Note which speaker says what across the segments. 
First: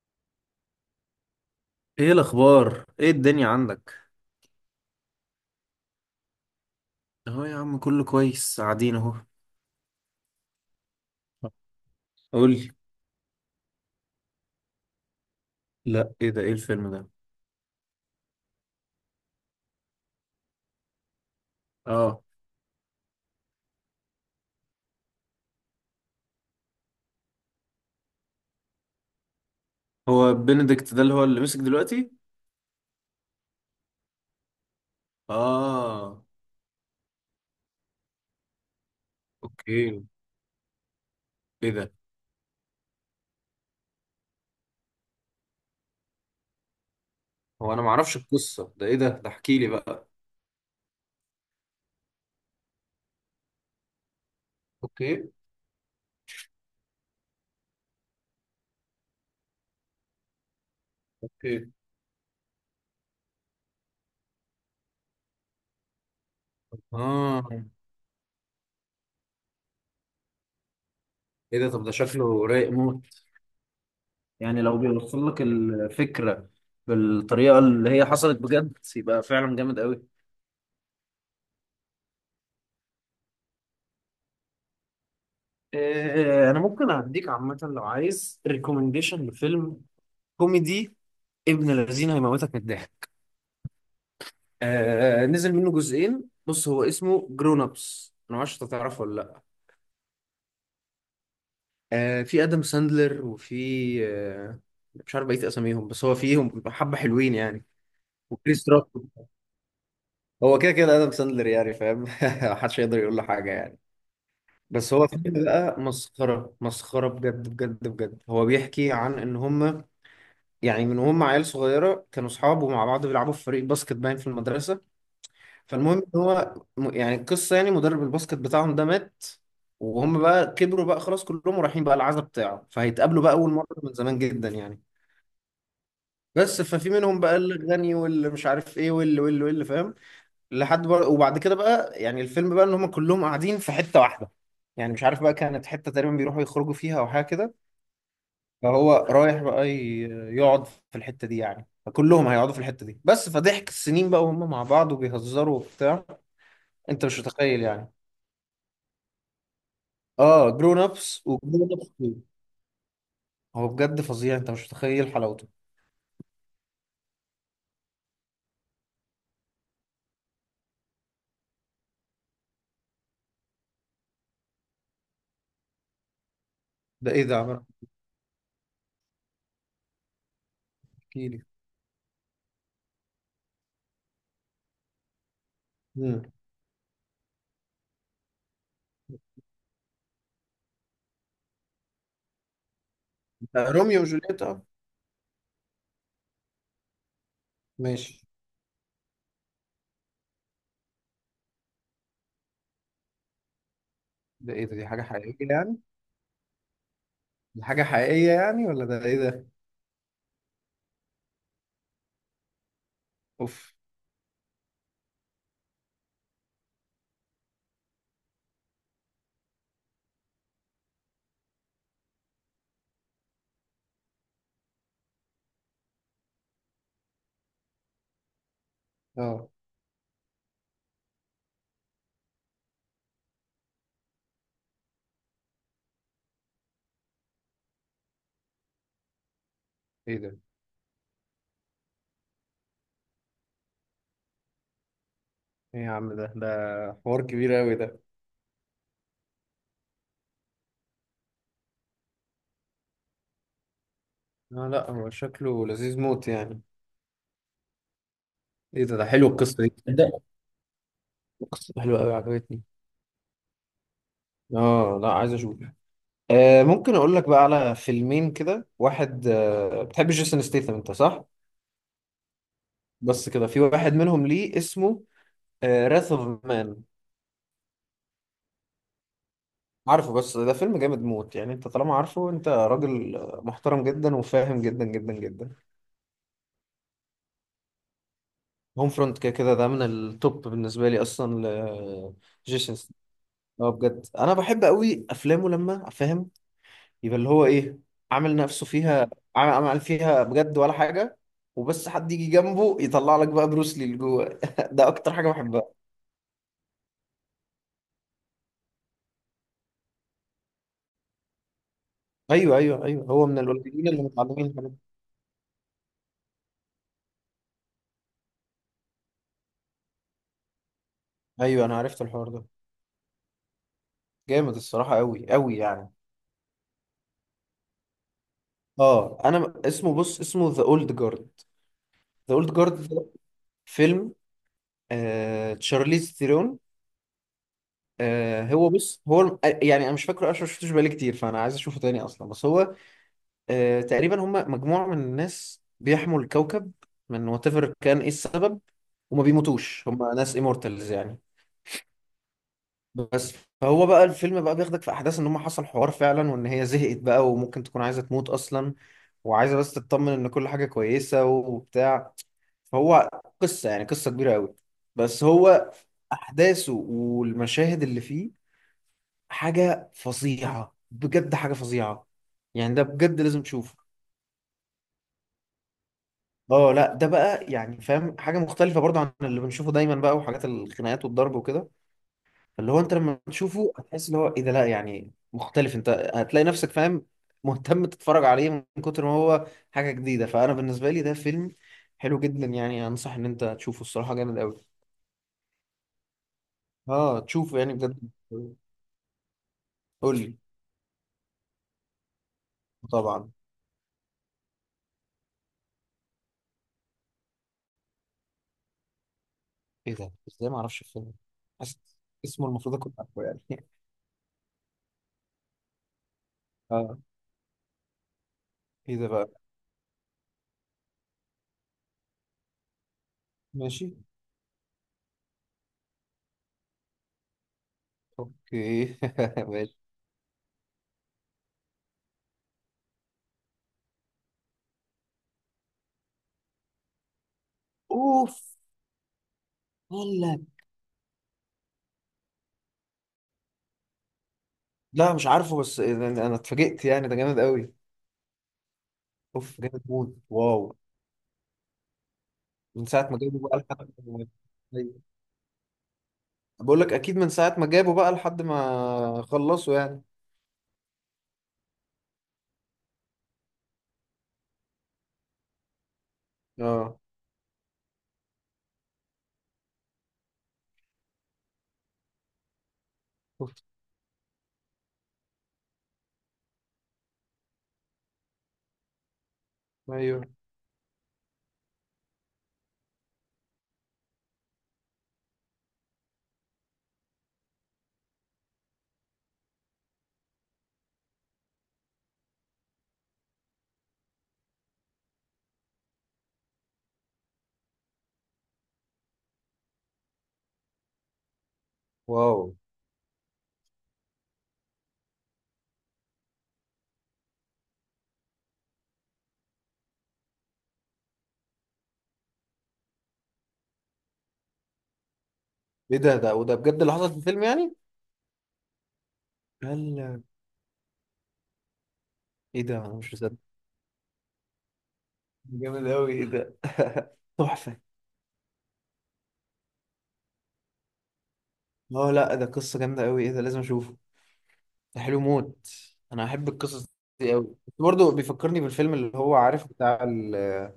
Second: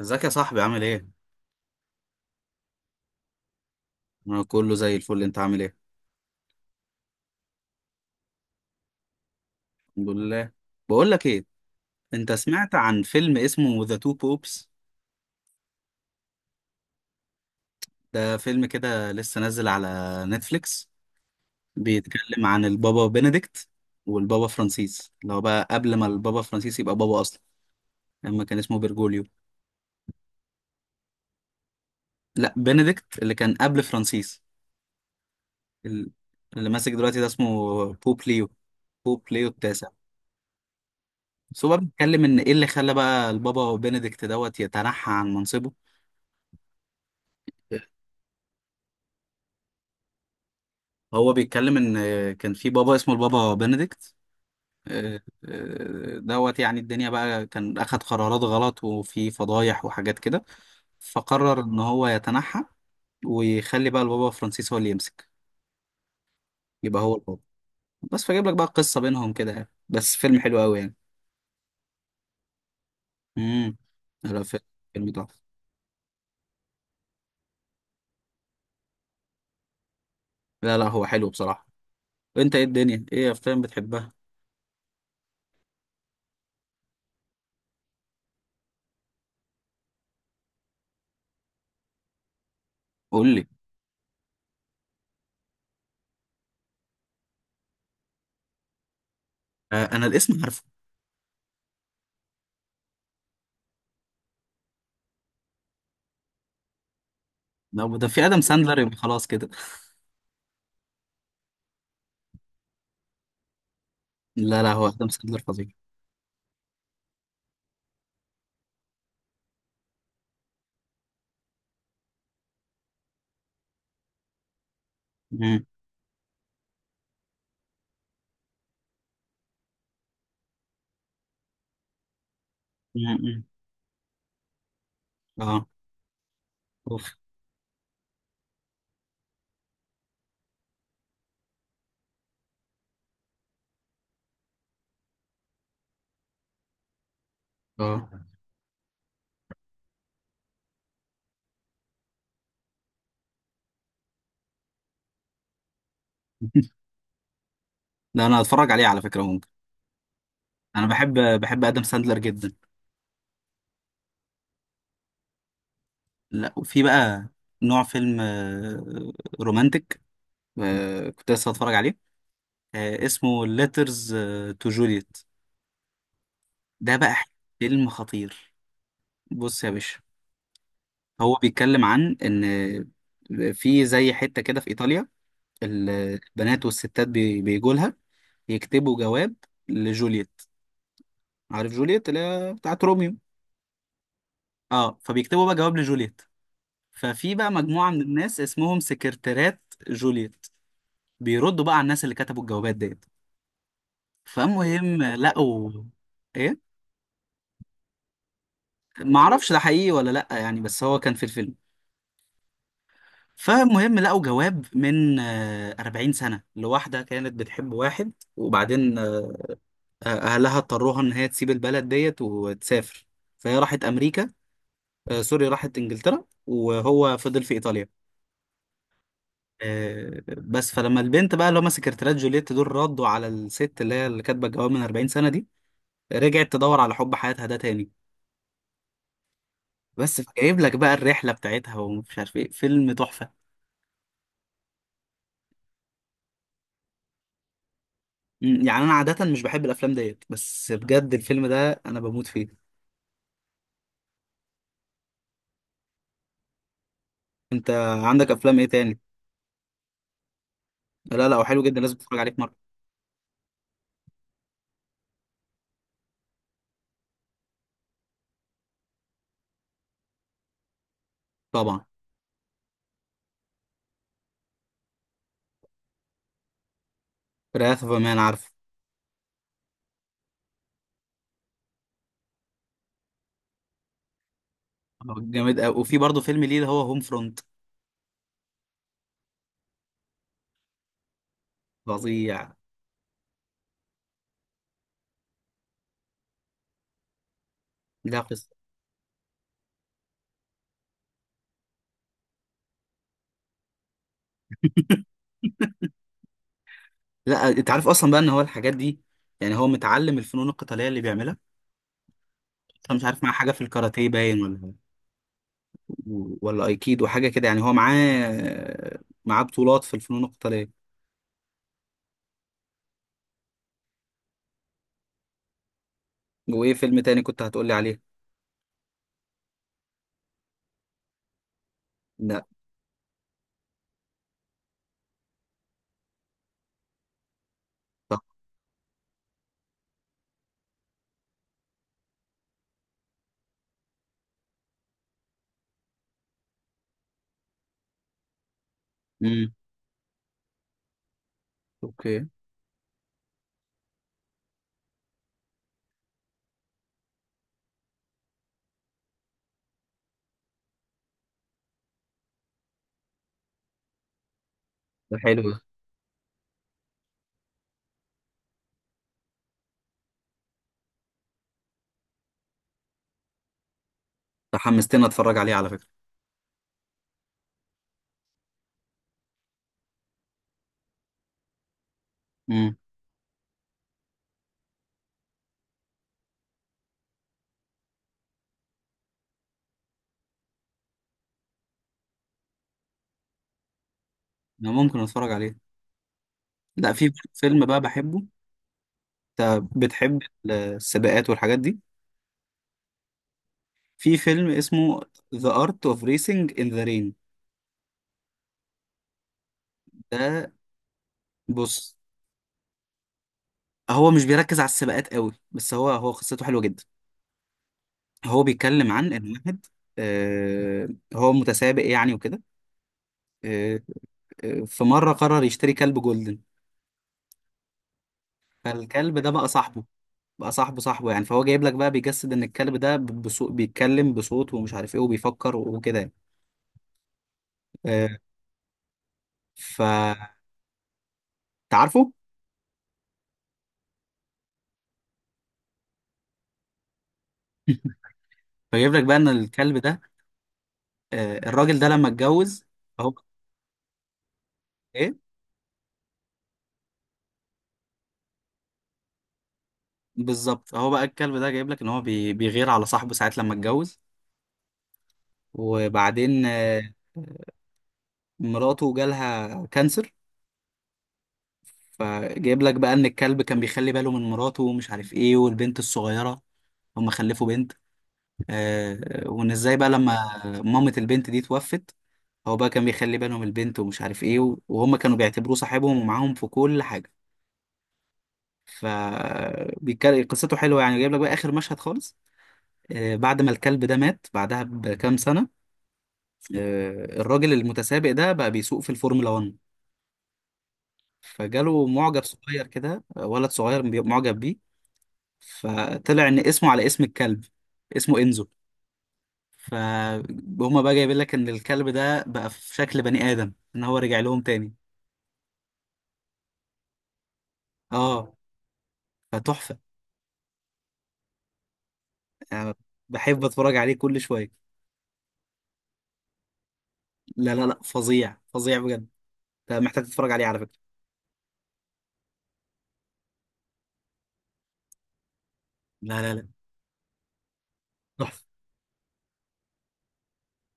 Speaker 1: ازيك يا صاحبي؟ عامل ايه؟
Speaker 2: ايه الاخبار؟ ايه الدنيا عندك؟
Speaker 1: انا كله زي الفل، انت عامل ايه؟
Speaker 2: اهو يا عم كله كويس، قاعدين اهو.
Speaker 1: الحمد لله. بقول لك ايه، انت
Speaker 2: قولي.
Speaker 1: سمعت عن فيلم اسمه ذا تو بوبس؟
Speaker 2: لا، ايه ده؟ ايه الفيلم ده؟
Speaker 1: ده فيلم كده لسه نازل على نتفليكس،
Speaker 2: اه.
Speaker 1: بيتكلم عن البابا بنديكت والبابا فرانسيس، اللي هو بقى قبل ما البابا فرانسيس يبقى بابا اصلا لما كان اسمه بيرجوليو.
Speaker 2: هو بنديكت ده اللي هو اللي مسك دلوقتي؟
Speaker 1: لا، بنديكت اللي كان قبل فرانسيس. ال-
Speaker 2: اه.
Speaker 1: اللي ماسك دلوقتي ده اسمه بوب ليو، بوب ليو التاسع.
Speaker 2: اوكي.
Speaker 1: بس هو
Speaker 2: ايه
Speaker 1: بقى
Speaker 2: ده؟
Speaker 1: بيتكلم ان ايه اللي خلى بقى البابا بنديكت دوت يتنحى عن منصبه.
Speaker 2: هو انا معرفش القصة ده، ايه ده احكي لي بقى.
Speaker 1: هو بيتكلم ان كان في بابا اسمه البابا بنديكت. آه،
Speaker 2: اوكي.
Speaker 1: دوت، يعني الدنيا بقى كان اخد قرارات غلط وفي فضايح وحاجات كده، فقرر
Speaker 2: اوكي.
Speaker 1: ان هو يتنحى ويخلي بقى البابا فرانسيس هو اللي يمسك، يبقى هو البابا.
Speaker 2: اه.
Speaker 1: بس فجيب لك بقى قصة بينهم كده، يعني بس فيلم حلو قوي يعني.
Speaker 2: ايه ده؟ طب ده شكله رايق موت.
Speaker 1: امم لا،
Speaker 2: يعني
Speaker 1: فيلم،
Speaker 2: لو
Speaker 1: فيلم
Speaker 2: بيوصل لك
Speaker 1: تحفة.
Speaker 2: الفكرة بالطريقة اللي هي حصلت بجد، يبقى فعلا جامد قوي.
Speaker 1: لا لا، هو حلو بصراحة. انت ايه الدنيا، ايه افلام بتحبها؟
Speaker 2: إيه، انا ممكن اديك عامة لو عايز ريكومنديشن لفيلم كوميدي ابن الذين، هيموتك من الضحك.
Speaker 1: قول لي.
Speaker 2: آه، نزل منه جزئين. بص، هو اسمه جرون ابس، انا ما اعرفش انت تعرفه ولا لا.
Speaker 1: آه، انا الاسم عارفه.
Speaker 2: آه، في ادم ساندلر وفي آه، مش عارف بقيه اساميهم، بس هو فيهم حبه حلوين يعني.
Speaker 1: لو ده في ادم
Speaker 2: وكريس
Speaker 1: ساندلر
Speaker 2: روك.
Speaker 1: يبقى خلاص كده.
Speaker 2: هو كده كده ادم ساندلر، يعني فاهم؟ محدش يقدر يقول له حاجه يعني.
Speaker 1: لا لا، هو
Speaker 2: بس هو
Speaker 1: ادم ساندلر
Speaker 2: فيلم
Speaker 1: فظيع.
Speaker 2: بقى مسخره مسخره، بجد بجد بجد. هو بيحكي عن ان هم يعني من هم عيال صغيره كانوا اصحاب ومع بعض بيلعبوا في فريق باسكت باين في المدرسه.
Speaker 1: مم.
Speaker 2: فالمهم ان هو يعني القصه، يعني مدرب الباسكت بتاعهم ده مات، وهم بقى كبروا بقى خلاص كلهم ورايحين بقى العزا بتاعه، فهيتقابلوا بقى
Speaker 1: مم.
Speaker 2: اول مره من زمان جدا يعني.
Speaker 1: اه.
Speaker 2: بس ففي
Speaker 1: اوف.
Speaker 2: منهم بقى الغني، واللي مش عارف ايه، واللي فاهم. لحد بقى، وبعد كده بقى يعني الفيلم بقى ان هم كلهم قاعدين في حته واحده، يعني مش عارف بقى، كانت حته تقريبا بيروحوا يخرجوا فيها او حاجه كده.
Speaker 1: اه.
Speaker 2: فهو رايح بقى يقعد في الحته دي يعني، فكلهم هيقعدوا في الحته دي. بس فضحك السنين بقى، وهم مع بعض وبيهزروا وبتاع. انت مش متخيل يعني.
Speaker 1: ده انا هتفرج عليه على فكرة، ممكن.
Speaker 2: اه، جرون
Speaker 1: انا
Speaker 2: ابس
Speaker 1: بحب، بحب
Speaker 2: وجرون
Speaker 1: ادم
Speaker 2: ابس
Speaker 1: ساندلر
Speaker 2: 2.
Speaker 1: جدا.
Speaker 2: هو بجد فظيع، انت مش متخيل حلاوته.
Speaker 1: لا، وفي بقى نوع فيلم، رومانتك، كنت لسه هتفرج عليه. اسمه ليترز تو جوليت، ده
Speaker 2: ده
Speaker 1: بقى
Speaker 2: ايه ده يا عمر؟
Speaker 1: فيلم خطير. بص يا باشا،
Speaker 2: احكي
Speaker 1: هو
Speaker 2: لي.
Speaker 1: بيتكلم عن ان في زي حتة كده في ايطاليا
Speaker 2: مم.
Speaker 1: البنات والستات بيجوا لها يكتبوا جواب لجوليت. عارف جوليت اللي هي بتاعت روميو؟
Speaker 2: ده روميو وجولييت، اه.
Speaker 1: اه، فبيكتبوا بقى جواب لجوليت. ففي بقى مجموعة من
Speaker 2: ماشي.
Speaker 1: الناس اسمهم سكرتيرات جوليت، بيردوا بقى على الناس اللي كتبوا الجوابات ديت.
Speaker 2: ده ايه ده؟ دي حاجة
Speaker 1: فالمهم
Speaker 2: حقيقية يعني؟
Speaker 1: لقوا، ايه،
Speaker 2: دي حاجة حقيقية يعني ولا ده ايه ده؟
Speaker 1: معرفش ده حقيقي ولا لأ يعني، بس هو كان في الفيلم.
Speaker 2: اوف.
Speaker 1: فالمهم لقوا جواب من 40 سنة لواحدة كانت بتحب واحد. وبعدين أهلها اضطروها إن هي تسيب البلد ديت وتسافر، فهي راحت أمريكا، سوري، راحت إنجلترا، وهو فضل في إيطاليا.
Speaker 2: اه.
Speaker 1: بس فلما البنت بقى اللي هم سكرتيرات جوليت دول ردوا على الست اللي هي اللي كاتبه الجواب من 40 سنه دي، رجعت تدور على حب حياتها ده تاني.
Speaker 2: ايه
Speaker 1: بس
Speaker 2: ده؟
Speaker 1: فجايب لك بقى الرحله بتاعتها ومش عارف ايه، فيلم تحفه.
Speaker 2: ايه يا عم ده؟ ده حوار كبير قوي ده.
Speaker 1: مم، يعني انا عاده مش بحب الافلام ديت، بس بجد الفيلم ده انا بموت فيه.
Speaker 2: لا لا، هو شكله لذيذ موت يعني.
Speaker 1: انت عندك افلام ايه
Speaker 2: ايه ده؟
Speaker 1: تاني؟
Speaker 2: ده حلو، القصة دي ده.
Speaker 1: لا لا، هو حلو
Speaker 2: القصة
Speaker 1: جدا،
Speaker 2: دي
Speaker 1: لازم
Speaker 2: حلوة قوي،
Speaker 1: تتفرج عليه في مره.
Speaker 2: عجبتني. اه لا، عايز اشوف. آه، ممكن اقول لك بقى على فيلمين كده. واحد، آه، بتحب جيسون ستيثم انت صح؟
Speaker 1: طبعا.
Speaker 2: بس كده في واحد منهم ليه اسمه راث اوف مان.
Speaker 1: وراث اوف مان عارفه.
Speaker 2: عارفه، بس ده فيلم جامد موت يعني. انت طالما عارفه، انت راجل آه، محترم جدا وفاهم جدا جدا
Speaker 1: هو
Speaker 2: جدا.
Speaker 1: جامد قوي، وفي برضه فيلم ليه اللي هو هوم فرونت.
Speaker 2: هوم فرونت كده كده ده من التوب بالنسبه لي اصلا ل
Speaker 1: فظيع.
Speaker 2: جيسون ستاثام. اه بجد، انا بحب قوي افلامه لما فاهم يبقى اللي هو ايه،
Speaker 1: لا،
Speaker 2: عامل
Speaker 1: قصه.
Speaker 2: نفسه فيها. عامل فيها بجد ولا حاجه. وبس حد يجي جنبه يطلع لك بقى بروس لي اللي جوه. ده اكتر حاجه بحبها.
Speaker 1: لا، انت عارف اصلا بقى ان هو الحاجات دي، يعني هو متعلم الفنون القتاليه اللي بيعملها.
Speaker 2: ايوه ايوه
Speaker 1: أنا مش
Speaker 2: ايوه،
Speaker 1: عارف،
Speaker 2: هو
Speaker 1: مع
Speaker 2: من
Speaker 1: حاجة في
Speaker 2: القليلين اللي
Speaker 1: الكاراتيه باين،
Speaker 2: متعلمين الحاجات
Speaker 1: ولا
Speaker 2: دي.
Speaker 1: ولا أيكيدو حاجة كده يعني، هو معاه بطولات في الفنون القتالية.
Speaker 2: ايوه، انا عرفت الحوار ده. جامد الصراحة، أوي أوي يعني.
Speaker 1: وإيه فيلم تاني كنت هتقولي عليه؟
Speaker 2: اه، انا اسمه بص، اسمه ذا اولد جارد. ذا
Speaker 1: لا.
Speaker 2: اولد جارد ده فيلم آه تشارليز ثيرون.
Speaker 1: صح.
Speaker 2: آه، هو بص هو آه، يعني انا مش فاكره اصلا، ما شفتوش بقالي كتير، فانا عايز اشوفه تاني اصلا. بس هو آه، تقريبا هم مجموعة من الناس بيحموا الكوكب من وات ايفر كان ايه السبب، وما
Speaker 1: امم.
Speaker 2: بيموتوش، هم ناس immortals يعني.
Speaker 1: أوكي.
Speaker 2: بس فهو بقى الفيلم بقى بياخدك في احداث ان هم حصل حوار فعلا، وان هي زهقت بقى وممكن تكون عايزة تموت اصلا، وعايزه بس تطمن ان كل حاجه كويسه وبتاع. فهو قصه يعني، قصه كبيره قوي.
Speaker 1: ده
Speaker 2: بس
Speaker 1: حلو ده.
Speaker 2: هو احداثه والمشاهد اللي فيه حاجه فظيعه بجد، حاجه فظيعه. يعني ده بجد لازم تشوفه.
Speaker 1: ده حمستني أتفرج عليه على فكرة.
Speaker 2: اه لا، ده بقى يعني فاهم حاجه مختلفه برضه عن اللي بنشوفه دايما بقى، وحاجات الخناقات والضرب وكده. فاللي
Speaker 1: امم.
Speaker 2: هو انت لما تشوفه هتحس اللي هو ايه ده، لا يعني مختلف. انت هتلاقي نفسك فاهم، مهتم تتفرج عليه من كتر ما هو حاجة جديدة. فانا بالنسبة لي ده فيلم حلو جدا يعني، انصح ان انت تشوفه الصراحة، جامد
Speaker 1: أنا
Speaker 2: قوي.
Speaker 1: ممكن أتفرج عليه. لا، في
Speaker 2: اه تشوفه
Speaker 1: فيلم
Speaker 2: يعني
Speaker 1: بقى
Speaker 2: بجد.
Speaker 1: بحبه. أنت
Speaker 2: قول
Speaker 1: بتحب
Speaker 2: لي.
Speaker 1: السباقات والحاجات دي؟
Speaker 2: طبعا.
Speaker 1: في فيلم اسمه The Art of Racing in the Rain.
Speaker 2: ايه ده؟ ازاي
Speaker 1: ده،
Speaker 2: ما اعرفش الفيلم ده؟ حاسس
Speaker 1: بص،
Speaker 2: اسمه المفروض اكون عارفه يعني.
Speaker 1: هو مش بيركز على السباقات قوي، بس هو هو قصته حلوة جدا.
Speaker 2: اه.
Speaker 1: هو بيتكلم
Speaker 2: ايه ده
Speaker 1: عن ان
Speaker 2: بقى؟
Speaker 1: واحد، آه، هو متسابق يعني وكده. آه،
Speaker 2: ماشي.
Speaker 1: في مره قرر يشتري كلب جولدن.
Speaker 2: اوكي.
Speaker 1: فالكلب ده بقى
Speaker 2: ماشي.
Speaker 1: صاحبه، بقى صاحبه صاحبه يعني، فهو جايب لك بقى بيجسد ان الكلب ده بصوت، بيتكلم بصوت ومش عارف ايه وبيفكر وكده يعني. آه،
Speaker 2: اوف.
Speaker 1: ف،
Speaker 2: قال لك.
Speaker 1: تعرفه؟
Speaker 2: لا مش عارفه، بس انا أنا اتفاجئت يعني، ده جامد قوي.
Speaker 1: فجايب لك بقى ان
Speaker 2: اوف،
Speaker 1: الكلب
Speaker 2: جامد
Speaker 1: ده،
Speaker 2: موت، واو.
Speaker 1: الراجل ده لما اتجوز،
Speaker 2: من ساعة
Speaker 1: هو
Speaker 2: ما جابوا بقى لحد ما- أيوة.
Speaker 1: ايه،
Speaker 2: بقول لك أكيد، من ساعة ما جابوا بقى لحد ما خلصوا يعني.
Speaker 1: بالظبط هو بقى الكلب ده جايب لك ان هو بيغير على صاحبه ساعات لما اتجوز. وبعدين
Speaker 2: اه.
Speaker 1: مراته جالها كانسر، فجايب لك بقى ان الكلب كان
Speaker 2: شفت.
Speaker 1: بيخلي باله من مراته ومش عارف ايه والبنت الصغيره، هم خلفوا بنت. آه، وان ازاي بقى لما
Speaker 2: أيوه.
Speaker 1: مامة البنت دي توفت، هو بقى كان بيخلي بالهم البنت ومش عارف ايه وهم كانوا بيعتبروه صاحبهم ومعاهم في كل حاجه. ف قصته حلوه يعني. جايب لك بقى اخر مشهد خالص، آه، بعد ما الكلب ده مات بعدها بكام سنه، آه، الراجل المتسابق ده بقى بيسوق في الفورمولا 1، فجاله معجب
Speaker 2: واو.
Speaker 1: صغير كده، ولد صغير معجب بيه، فطلع ان اسمه على اسم الكلب، اسمه انزو. فهما بقى جايبين لك ان الكلب ده بقى في شكل بني ادم، ان هو رجع لهم تاني.
Speaker 2: إيه ده؟ ده وده بجد اللي حصل في الفيلم يعني؟
Speaker 1: اه، فتحفه
Speaker 2: هلا. إيه
Speaker 1: يعني.
Speaker 2: ده؟ أنا مش مصدق.
Speaker 1: بحب اتفرج عليه كل شويه.
Speaker 2: جامد أوي، إيه ده؟
Speaker 1: لا لا
Speaker 2: تحفة.
Speaker 1: لا، فظيع فظيع بجد. انت محتاج تتفرج عليه على فكره.
Speaker 2: اه لا، ده قصة جامدة أوي. إيه ده؟ لازم أشوفه. ده حلو موت.
Speaker 1: لا
Speaker 2: أنا
Speaker 1: لا لا،
Speaker 2: أحب القصص دي أوي. برضه
Speaker 1: تحفه.
Speaker 2: بيفكرني بالفيلم اللي هو عارف بتاع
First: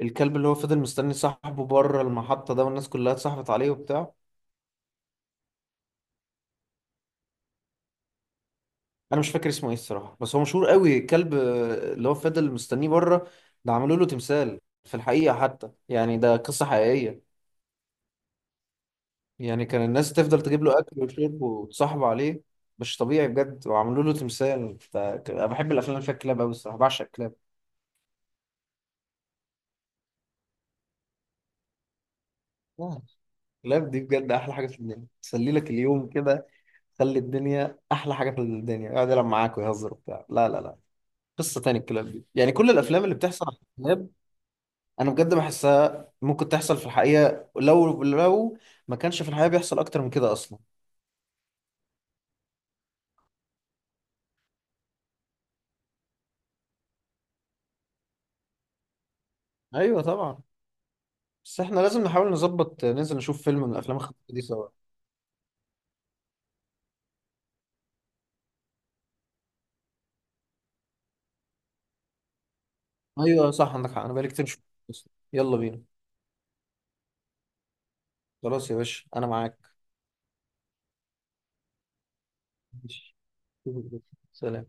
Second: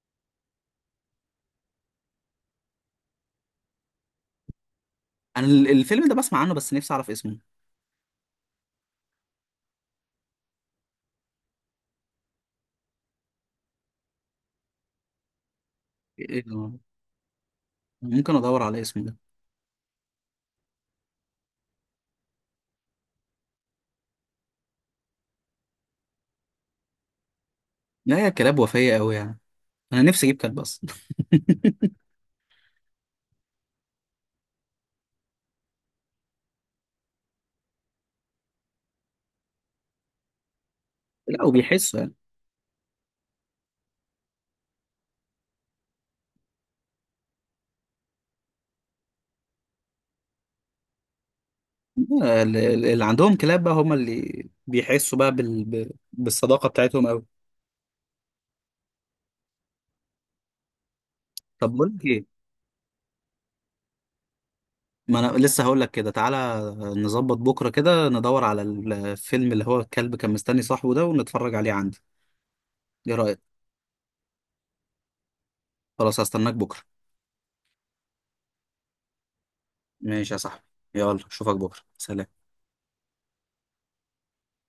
Speaker 2: الكلب، اللي هو فضل مستني صاحبه بره المحطة ده، والناس كلها اتصاحبت عليه وبتاع.
Speaker 1: انا الفيلم ده بسمع عنه، بس نفسي اعرف اسمه.
Speaker 2: انا مش فاكر اسمه ايه الصراحه، بس هو مشهور قوي. كلب آه، اللي هو فضل مستنيه بره. ده عملوا له تمثال في الحقيقه حتى يعني، ده
Speaker 1: إيه
Speaker 2: قصه
Speaker 1: ده؟
Speaker 2: حقيقيه.
Speaker 1: ممكن ادور على اسمه ده.
Speaker 2: يعني كان الناس تفضل تجيب له اكل وشرب وتصاحبه عليه، مش طبيعي بجد. وعملوا له تمثال. انا بحب الافلام اللي فيها كلاب قوي الصراحه، بعشق الكلاب.
Speaker 1: لا، يا كلاب، وفيه قوي يعني، انا نفسي اجيب كلب اصلا.
Speaker 2: آه، الكلاب دي بجد احلى حاجه في الدنيا، تسلي لك اليوم كده، خلي الدنيا احلى حاجه في الدنيا، يقعد يلعب معاك ويهزر وبتاع. لا لا لا،
Speaker 1: لا،
Speaker 2: قصه تاني
Speaker 1: وبيحسوا
Speaker 2: الكلاب
Speaker 1: يعني.
Speaker 2: دي يعني. كل الافلام اللي بتحصل على الكلاب انا بجد بحسها ممكن تحصل في الحقيقه، لو ما كانش في الحقيقه بيحصل اكتر من كده اصلا.
Speaker 1: اللي عندهم كلاب بقى هم اللي بيحسوا بقى بالصداقة بتاعتهم قوي.
Speaker 2: ايوه طبعا. بس
Speaker 1: طب
Speaker 2: احنا
Speaker 1: بقول
Speaker 2: لازم
Speaker 1: لك ايه،
Speaker 2: نحاول نظبط ننزل نشوف فيلم من الافلام الخفيفه دي سوا.
Speaker 1: ما انا لسه هقول لك كده، تعالى نظبط بكرة كده ندور على الفيلم اللي هو الكلب كان مستني صاحبه ده ونتفرج عليه عندي، ايه رأيك؟
Speaker 2: ايوه صح، عندك حق، انا بقالي كتير مش شفته أصلاً. يلا بينا.
Speaker 1: خلاص، هستناك بكرة.
Speaker 2: خلاص يا باشا، انا معاك.
Speaker 1: ماشي يا صاحبي، يلا اشوفك بكرة، سلام.
Speaker 2: ماشي. سلام.